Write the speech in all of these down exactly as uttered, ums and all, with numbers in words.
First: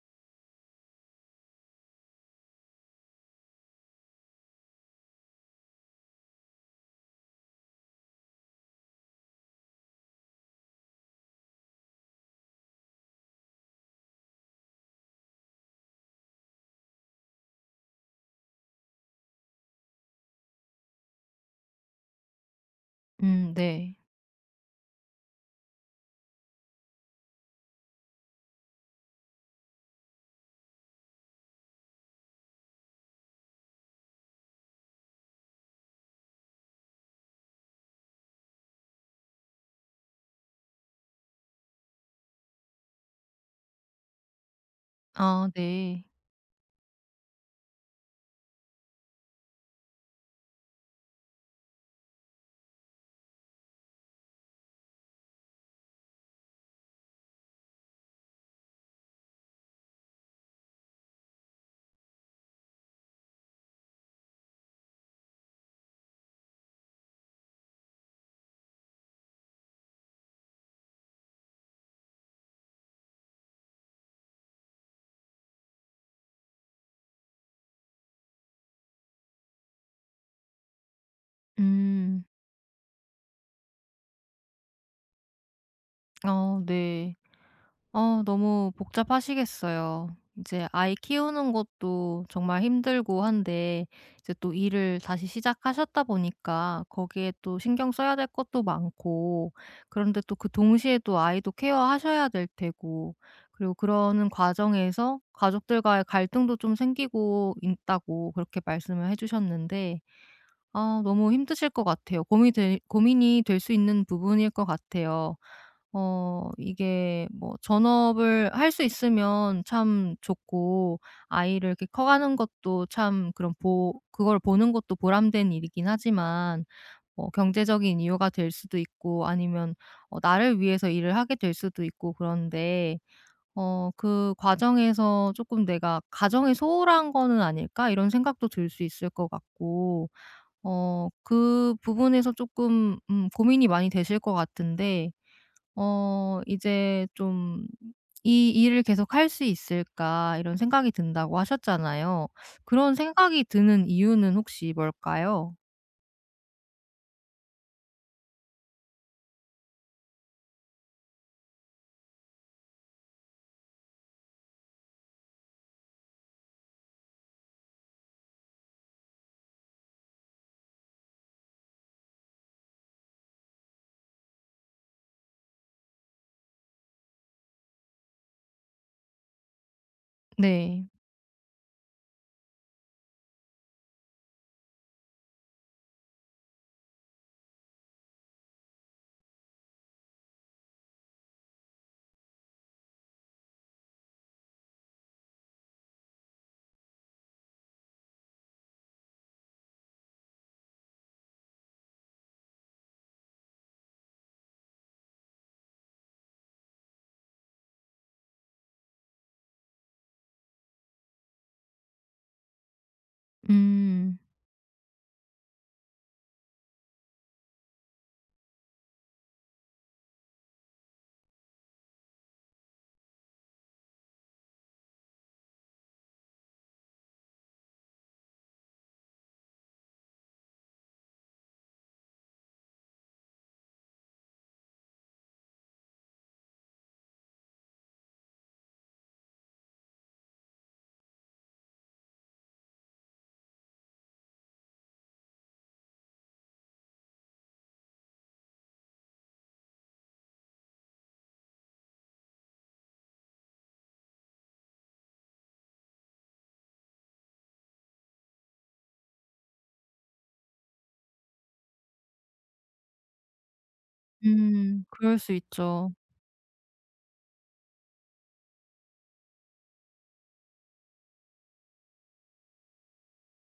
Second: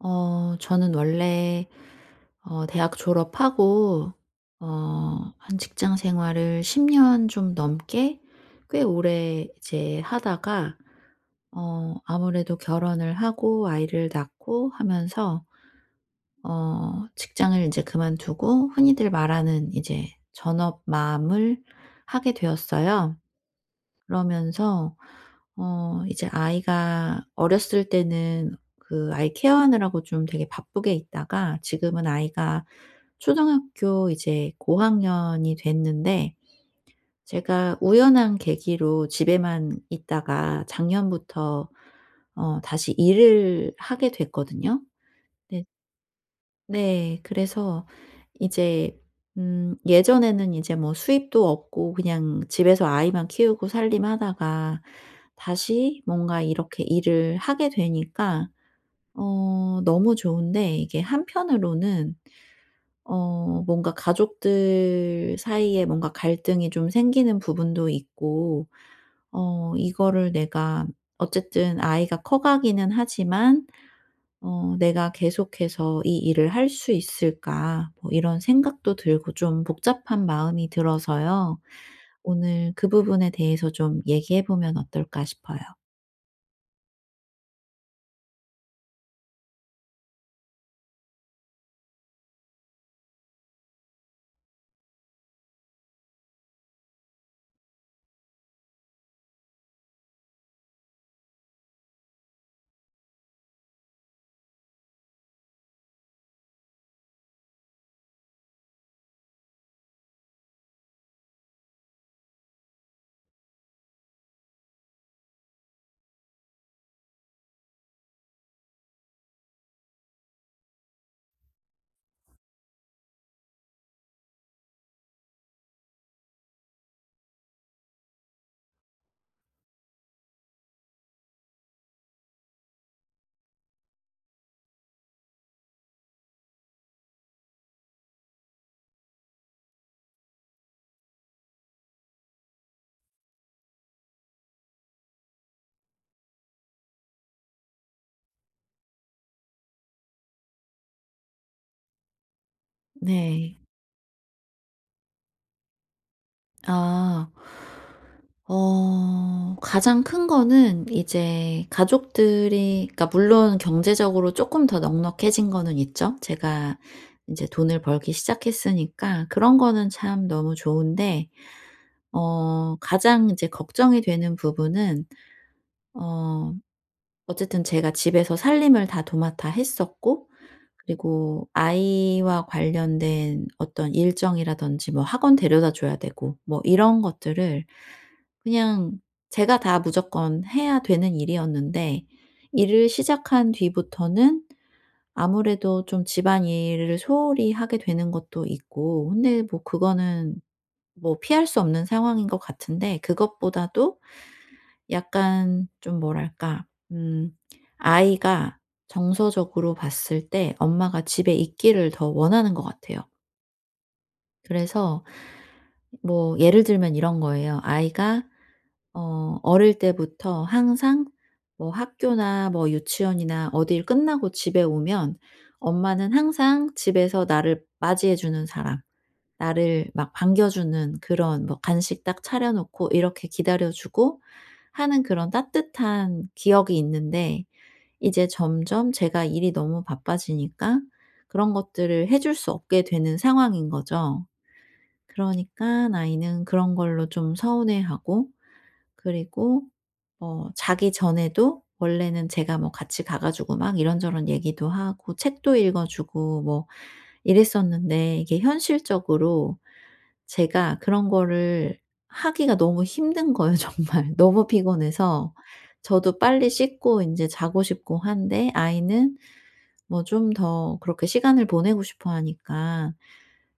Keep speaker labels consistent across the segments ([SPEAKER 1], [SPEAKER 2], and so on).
[SPEAKER 1] 어 저는 원래 어 대학 졸업하고 어 한 직장 생활을 십 년 좀 넘게 꽤 오래 이제 하다가, 어 아무래도 결혼을 하고 아이를 낳고 하면서 어 직장을 이제 그만두고 흔히들 말하는 이제 전업맘을 하게 되었어요.
[SPEAKER 2] 음 네.
[SPEAKER 1] 그러면서 어 이제 아이가 어렸을 때는 그 아이 케어하느라고 좀 되게 바쁘게 있다가, 지금은 아이가 초등학교 이제 고학년이 됐는데, 제가 우연한 계기로 집에만 있다가 작년부터 어 다시 일을 하게 됐거든요.
[SPEAKER 2] 아 네.
[SPEAKER 1] 네. 그래서 이제, 음 예전에는 이제 뭐 수입도 없고 그냥 집에서 아이만 키우고 살림하다가 다시 뭔가 이렇게 일을 하게 되니까 어 너무 좋은데, 이게 한편으로는 어 뭔가 가족들 사이에 뭔가 갈등이 좀 생기는 부분도 있고, 어 이거를 내가, 어쨌든 아이가 커 가기는 하지만 어 '내가 계속해서 이 일을 할 수 있을까?' 뭐 이런 생각도 들고, 좀 복잡한 마음이 들어서요.
[SPEAKER 2] 음.
[SPEAKER 1] 오늘 그 부분에 대해서 좀 얘기해 보면 어떨까 싶어요.
[SPEAKER 2] 어 네. 어 너무 복잡하시겠어요. 이제 아이 키우는 것도 정말 힘들고 한데, 이제 또 일을 다시 시작하셨다 보니까 거기에 또 신경 써야 될 것도 많고, 그런데 또 그 동시에 또 아이도 케어하셔야 될 테고, 그리고 그러는 과정에서 가족들과의 갈등도 좀 생기고 있다고 그렇게 말씀을 해 주셨는데, 아 너무 힘드실 것 같아요. 고민이 될 고민이 될 수 있는 부분일 것 같아요. 어 이게 뭐, 전업을 할 수 있으면 참 좋고, 아이를 이렇게 커가는 것도 참 그런 보 그걸 보는 것도 보람된 일이긴 하지만, 뭐 경제적인 이유가 될 수도 있고, 아니면 어 나를 위해서 일을 하게 될 수도 있고, 그런데 어 '그 과정에서 조금 내가 가정에 소홀한 거는 아닐까?' 이런 생각도 들 수 있을 것 같고, 어 그 부분에서 조금 음 고민이 많이 되실 것 같은데, 어 이제 좀 '이 일을 계속할 수 있을까?' 이런 생각이 든다고 하셨잖아요. 그런 생각이
[SPEAKER 1] 네.
[SPEAKER 2] 드는 이유는 혹시 뭘까요?
[SPEAKER 1] 아. 어 가장 큰 거는 이제 가족들이, 그러니까 물론 경제적으로 조금 더 넉넉해진 거는 있죠. 제가 이제 돈을 벌기 시작했으니까, 그런 거는 참 너무 좋은데, 어 가장 이제 걱정이 되는 부분은, 어 어쨌든 제가 집에서 살림을 다 도맡아 했었고,
[SPEAKER 2] 네.
[SPEAKER 1] 그리고 아이와 관련된 어떤 일정이라든지, 뭐 학원 데려다 줘야 되고 뭐 이런 것들을 그냥 제가 다 무조건 해야 되는 일이었는데, 일을 시작한 뒤부터는 아무래도 좀 집안일을 소홀히 하게 되는 것도 있고. 근데 뭐 그거는 뭐 피할 수 없는 상황인 것 같은데, 그것보다도 약간 좀 뭐랄까, 음 아이가 정서적으로 봤을 때 엄마가 집에 있기를 더 원하는 것 같아요.
[SPEAKER 2] 음.
[SPEAKER 1] 그래서, 뭐 예를 들면 이런 거예요. 아이가 어 어릴 때부터 항상 뭐 학교나 뭐 유치원이나 어딜 끝나고 집에 오면, 엄마는 항상 집에서 나를 맞이해 주는 사람, 나를 막 반겨주는, 그런 뭐 간식 딱 차려 놓고 이렇게 기다려 주고 하는 그런 따뜻한 기억이 있는데, 이제 점점 제가 일이 너무 바빠지니까 그런 것들을 해줄 수 없게 되는 상황인 거죠. 그러니까 아이는 그런 걸로 좀 서운해하고. 그리고 어 자기 전에도 원래는 제가 뭐 같이 가 가지고 막 이런저런 얘기도 하고 책도 읽어 주고 뭐 이랬었는데, 이게 현실적으로 제가 그런 거를 하기가 너무 힘든 거예요 정말. 너무
[SPEAKER 2] 음. 그럴 수
[SPEAKER 1] 피곤해서
[SPEAKER 2] 있죠.
[SPEAKER 1] 저도 빨리 씻고 이제 자고 싶고 한데, 아이는 뭐 좀 더 그렇게 시간을 보내고 싶어 하니까,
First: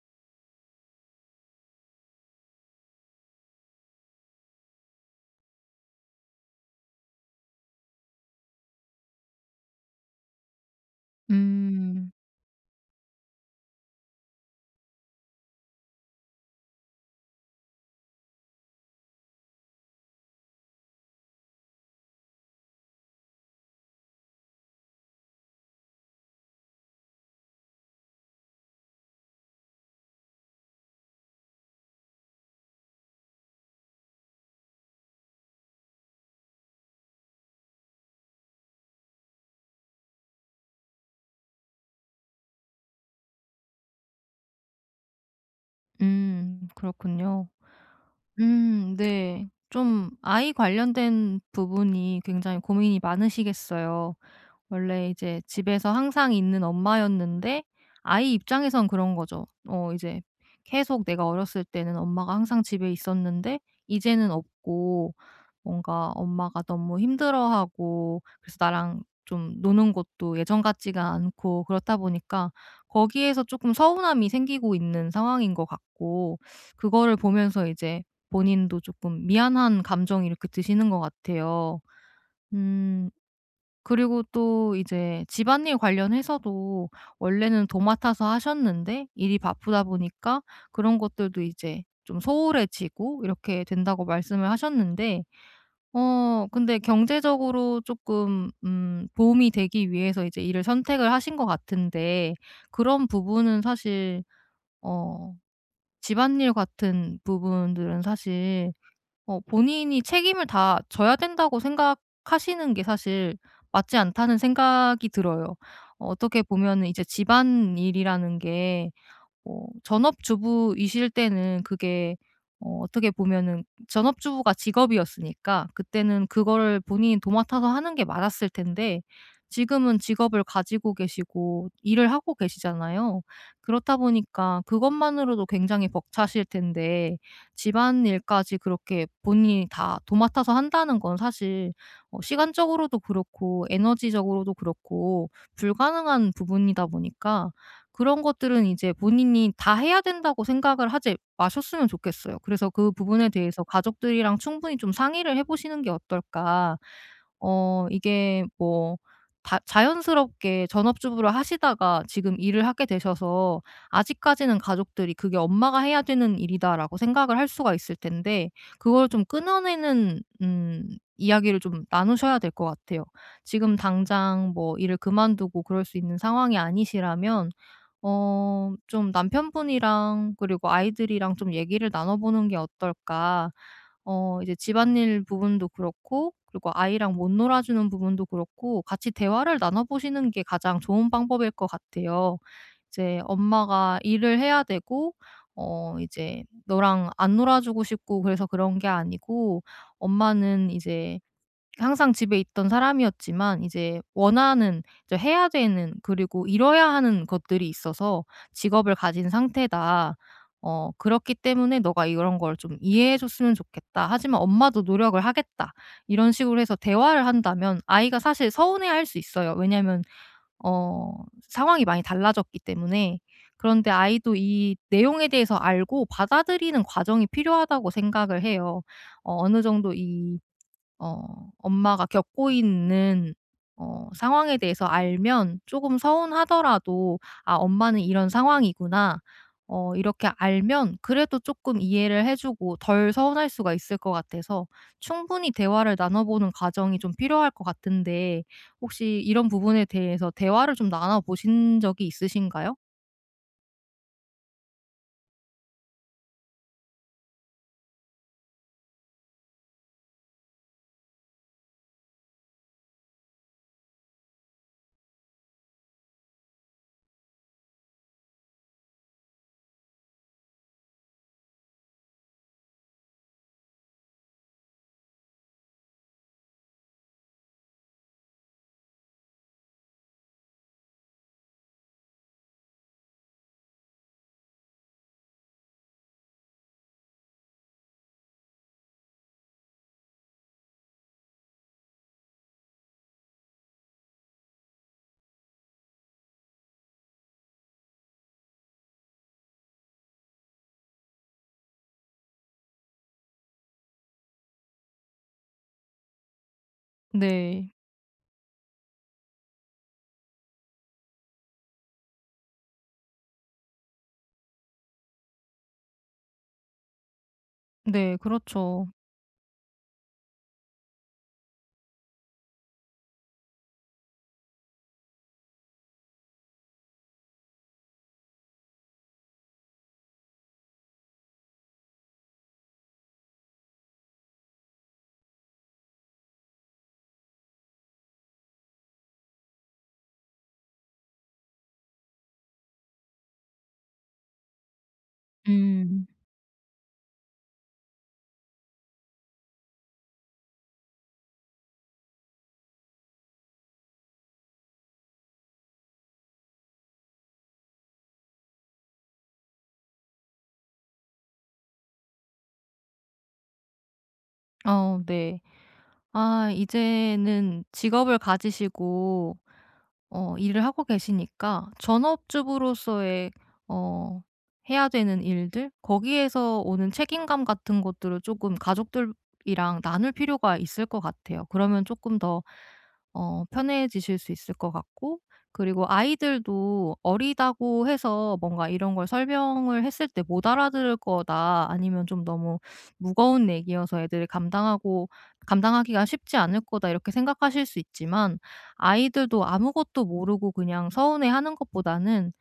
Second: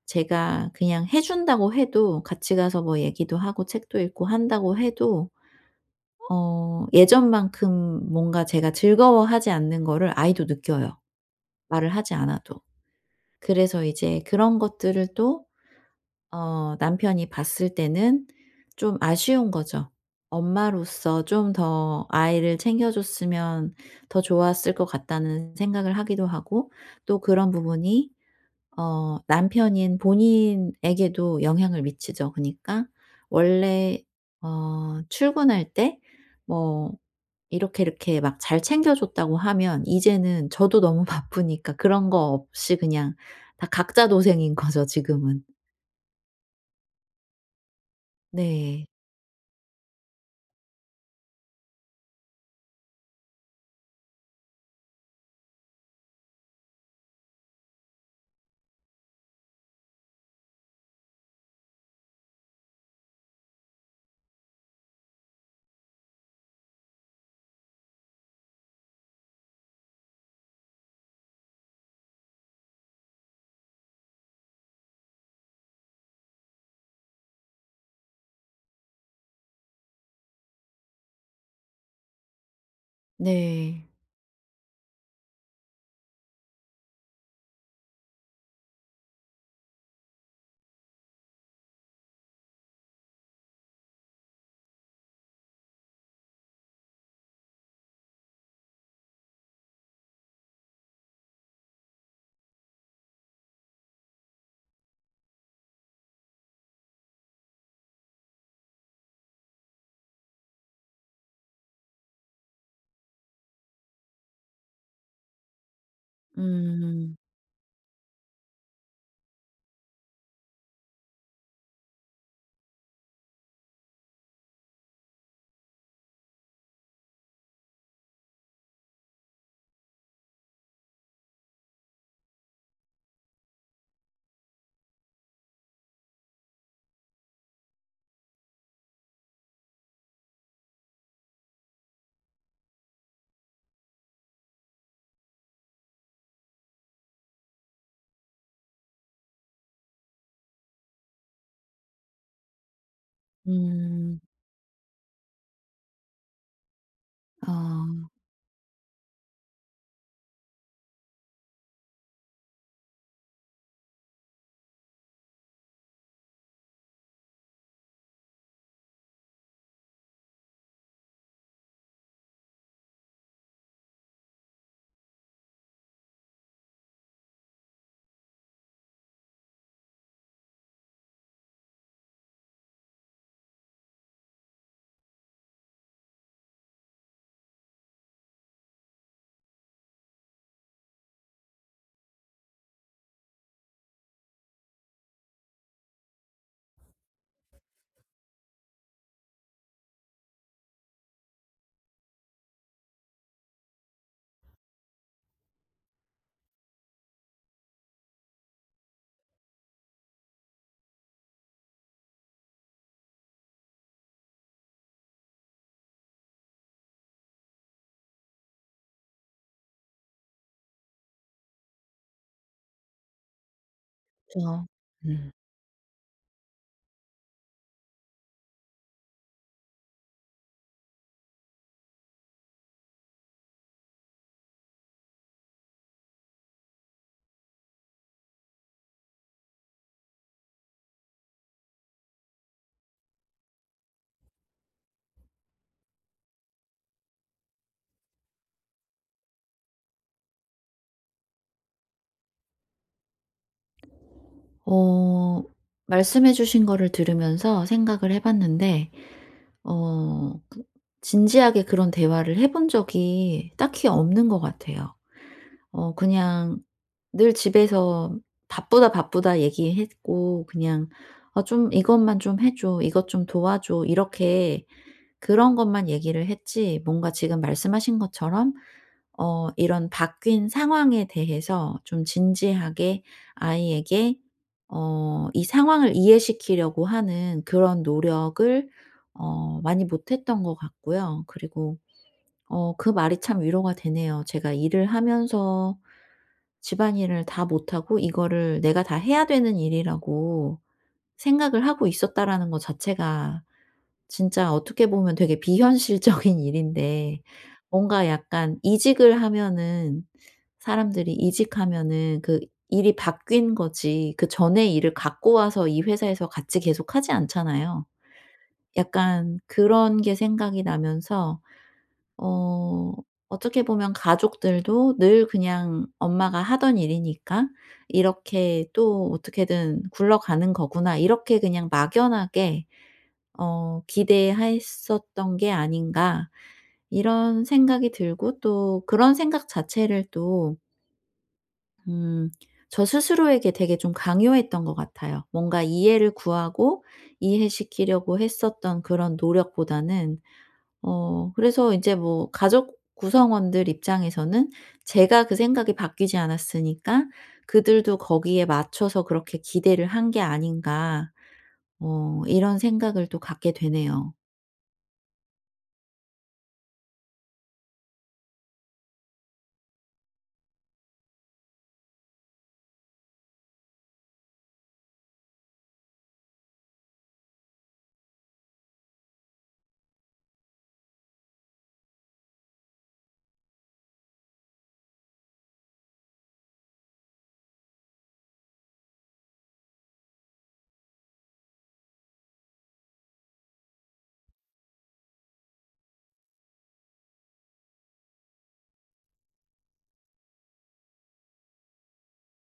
[SPEAKER 1] 제가 그냥 해 준다고 해도, 같이 가서 뭐 얘기도 하고 책도 읽고 한다고 해도 어 예전만큼 뭔가 제가 즐거워하지 않는 거를 아이도 느껴요, 말을
[SPEAKER 2] 음.
[SPEAKER 1] 하지 않아도. 그래서 이제 그런 것들을 또 어 남편이 봤을 때는 좀 아쉬운 거죠. 엄마로서 좀 더 아이를 챙겨줬으면 더 좋았을 것 같다는 생각을 하기도 하고. 또 그런 부분이 어 남편인 본인에게도 영향을 미치죠. 그니까 러 원래 어 출근할 때 뭐 이렇게 이렇게 막 잘 챙겨 줬다고 하면, 이제는 저도 너무 바쁘니까 그런 거 없이 그냥 다 각자 도생인 거죠 지금은.
[SPEAKER 2] 음. 그렇군요.
[SPEAKER 1] 네.
[SPEAKER 2] 음 네. 좀 아이 관련된 부분이 굉장히 고민이 많으시겠어요. 원래 이제 집에서 항상 있는 엄마였는데, 아이 입장에선 그런 거죠. 어 이제 계속 내가 어렸을 때는 엄마가 항상 집에 있었는데 이제는 없고, 뭔가 엄마가 너무 힘들어하고, 그래서 나랑 좀 노는 것도 예전 같지가 않고, 그렇다 보니까 거기에서 조금 서운함이 생기고 있는 상황인 것 같고, 그거를 보면서 이제 본인도 조금 미안한 감정이 이렇게 드시는 것 같아요. 음.
[SPEAKER 1] 네.
[SPEAKER 2] 그리고 또 이제 집안일 관련해서도 원래는 도맡아서 하셨는데, 일이 바쁘다 보니까 그런 것들도 이제 좀 소홀해지고 이렇게 된다고 말씀을 하셨는데, 어 근데 경제적으로 조금 음 도움이 되기 위해서 이제 일을 선택을 하신 것 같은데, 그런 부분은 사실, 어 집안일 같은 부분들은 사실 어 본인이 책임을 다 져야 된다고 생각하시는 게 사실 맞지 않다는 생각이 들어요. 어, 어떻게 보면 이제
[SPEAKER 1] 음.
[SPEAKER 2] 집안일이라는 게 어 전업주부이실 때는 그게, 어 어떻게 보면은 전업주부가 직업이었으니까 그때는 그거를 본인이 도맡아서 하는 게 맞았을 텐데, 지금은 직업을 가지고 계시고 일을 하고 계시잖아요. 그렇다 보니까 그것만으로도 굉장히 벅차실 텐데, 집안일까지 그렇게 본인이 다 도맡아서 한다는 건 사실 어 시간적으로도 그렇고 에너지적으로도 그렇고 불가능한 부분이다 보니까, 그런 것들은 이제 본인이 다 해야 된다고 생각을 하지 마셨으면 좋겠어요. 그래서 그 부분에 대해서
[SPEAKER 1] 음.
[SPEAKER 2] 가족들이랑 충분히 좀 상의를 해 보시는 게 어떨까.
[SPEAKER 1] 아,
[SPEAKER 2] 어 이게 뭐, 다 자연스럽게 전업주부를 하시다가 지금 일을 하게 되셔서 아직까지는 가족들이 '그게 엄마가 해야 되는 일이다.'라고 생각을 할 수가 있을 텐데, 그걸 좀 끊어내는 음 이야기를 좀 나누셔야 될 것 같아요. 지금 당장 뭐 일을 그만두고 그럴 수 있는 상황이 아니시라면 어 좀 '남편분이랑, 그리고 아이들이랑 좀 얘기를 나눠 보는 게 어떨까?' 어 이제 집안일 부분도 그렇고, 그리고 아이랑 못 놀아 주는 부분도 그렇고 같이 대화를 나눠 보시는 게 가장 좋은 방법일 것 같아요. 이제 엄마가 일을 해야 되고 어 이제 너랑 안 놀아 주고 싶고 그래서 그런 게 아니고, 엄마는 이제 항상 집에 있던 사람이었지만 이제 원하는, 이제 해야 되는, 그리고 이뤄야 하는 것들이 있어서 직업을 가진 상태다. 어 "그렇기 때문에 너가 이런 걸 좀 이해해 줬으면 좋겠다. 하지만 엄마도 노력을 하겠다." 이런 식으로 해서 대화를 한다면 아이가 사실 서운해할 수 있어요. 왜냐하면 어 상황이 많이 달라졌기 때문에. 그런데 아이도
[SPEAKER 1] 저,
[SPEAKER 2] 이 내용에
[SPEAKER 1] 음.
[SPEAKER 2] 대해서 알고 받아들이는 과정이 필요하다고 생각을 해요. 어 어느 정도 이 어 엄마가 겪고 있는 어 상황에 대해서 알면 조금 서운하더라도 '아 엄마는 이런 상황이구나.' 어 이렇게 알면 그래도 조금 이해를 해 주고 덜 서운할 수가 있을 것 같아서, 충분히 대화를 나눠 보는 과정이 좀 필요할 것 같은데, 혹시 이런 부분에 대해서 대화를 좀 나눠 보신 적이 있으신가요?
[SPEAKER 1] 어 말씀해 주신 거를 들으면서 생각을 해 봤는데, 어 그 진지하게 그런 대화를 해본 적이 딱히 없는 것 같아요. 어 그냥 늘 집에서 "바쁘다, 바쁘다." 얘기했고, 그냥 어, "좀 이것만 좀 해 줘. 이것 좀 도와줘." 이렇게, 그런 것만 얘기를 했지, 뭔가 지금 말씀하신 것처럼 어 이런 바뀐 상황에 대해서 좀 진지하게, 아이에게 어 이 상황을 이해시키려고 하는 그런 노력을 어 많이 못 했던 것 같고요. 그리고 어 그 말이 참 위로가 되네요. 제가 일을 하면서 집안일을 다 못하고, 이거를 내가 다 해야 되는 일이라고 생각을 하고 있었다라는 것 자체가 진짜 어떻게 보면 되게 비현실적인 일인데,
[SPEAKER 2] 네.
[SPEAKER 1] 뭔가 약간, 이직을 하면은, 사람들이 이직하면은 그 일이 바뀐 거지, 그 전에 일을 갖고 와서 이 회사에서 같이 계속하지 않잖아요.
[SPEAKER 2] 네. 그렇죠.
[SPEAKER 1] 약간 그런 게 생각이 나면서, 어 어떻게 보면 가족들도 늘 그냥 엄마가 하던 일이니까 '이렇게 또 어떻게든 굴러가는 거구나.' 이렇게 그냥 막연하게 어 기대했었던 게 아닌가, 이런 생각이 들고. 또 그런 생각 자체를 또, 음. 저 스스로에게 되게 좀 강요했던 것 같아요. 뭔가
[SPEAKER 2] 음.
[SPEAKER 1] 이해를 구하고 이해시키려고 했었던 그런 노력보다는. 어 그래서 이제 뭐 가족 구성원들 입장에서는 제가 그 생각이 바뀌지 않았으니까 '그들도 거기에 맞춰서 그렇게 기대를 한 게 아닌가.' 어 이런 생각을 또 갖게 되네요.
[SPEAKER 2] 어 네. 아 이제는 직업을 가지시고 어 일을 하고 계시니까 전업주부로서의 어 해야 되는 일들, 거기에서 오는 책임감 같은 것들을 조금 가족들이랑 나눌 필요가 있을 것 같아요. 그러면 조금 더 어 편해지실 수 있을 것 같고, 그리고 아이들도 어리다고 해서 뭔가 이런 걸 설명을 했을 때 못 알아들을 거다, 아니면 좀 너무 무거운 얘기여서 애들이 감당하고 감당하기가 쉽지 않을 거다, 이렇게 생각하실 수 있지만, 아이들도 아무것도 모르고 그냥 서운해하는 것보다는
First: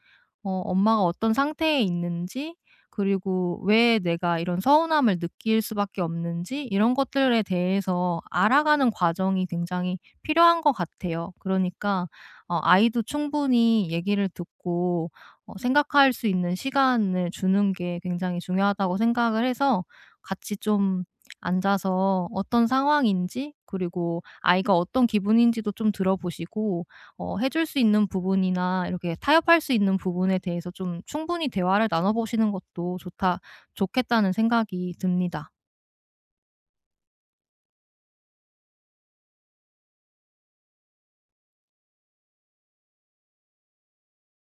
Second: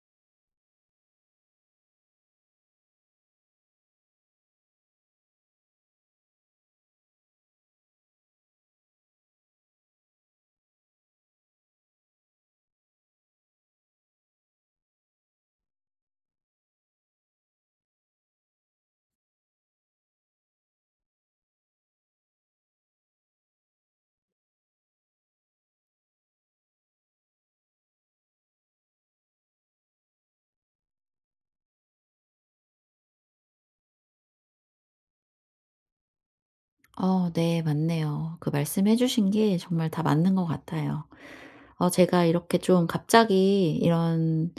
[SPEAKER 2] 어 엄마가 어떤 상태에 있는지, 그리고 왜 내가 이런 서운함을 느낄 수밖에 없는지, 이런 것들에 대해서 알아가는 과정이 굉장히 필요한 것 같아요. 그러니까 어 아이도 충분히 얘기를 듣고 어 생각할 수 있는 시간을 주는 게 굉장히 중요하다고 생각을 해서, 같이 좀 앉아서 어떤 상황인지, 그리고 아이가 어떤 기분인지도 좀 들어보시고, 어 해줄 수 있는 부분이나 이렇게 타협할 수 있는 부분에 대해서 좀 충분히 대화를 나눠 보시는 것도 좋다 좋겠다는 생각이 듭니다.
[SPEAKER 1] 어 네 맞네요. 그 말씀해 주신 게 정말 다 맞는 것 같아요. 어 제가 이렇게 좀 갑자기 이런,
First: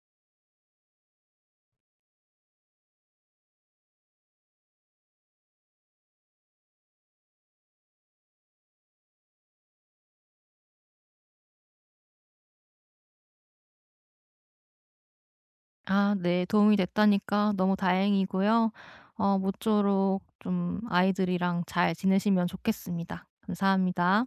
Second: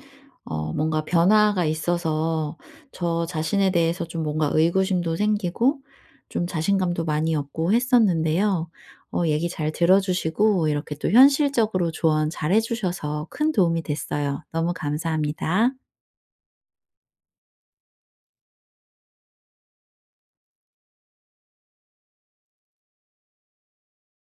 [SPEAKER 1] 어 뭔가 변화가 있어서 저 자신에 대해서 좀 뭔가 의구심도 생기고 좀 자신감도 많이 없고 했었는데요. 어 얘기 잘 들어 주시고 이렇게 또 현실적으로 조언 잘해 주셔서 큰 도움이 됐어요. 너무 감사합니다.
[SPEAKER 2] 아 네. 도움이 됐다니까 너무 다행이고요. 어 모쪼록 좀 아이들이랑 잘 지내시면 좋겠습니다. 감사합니다.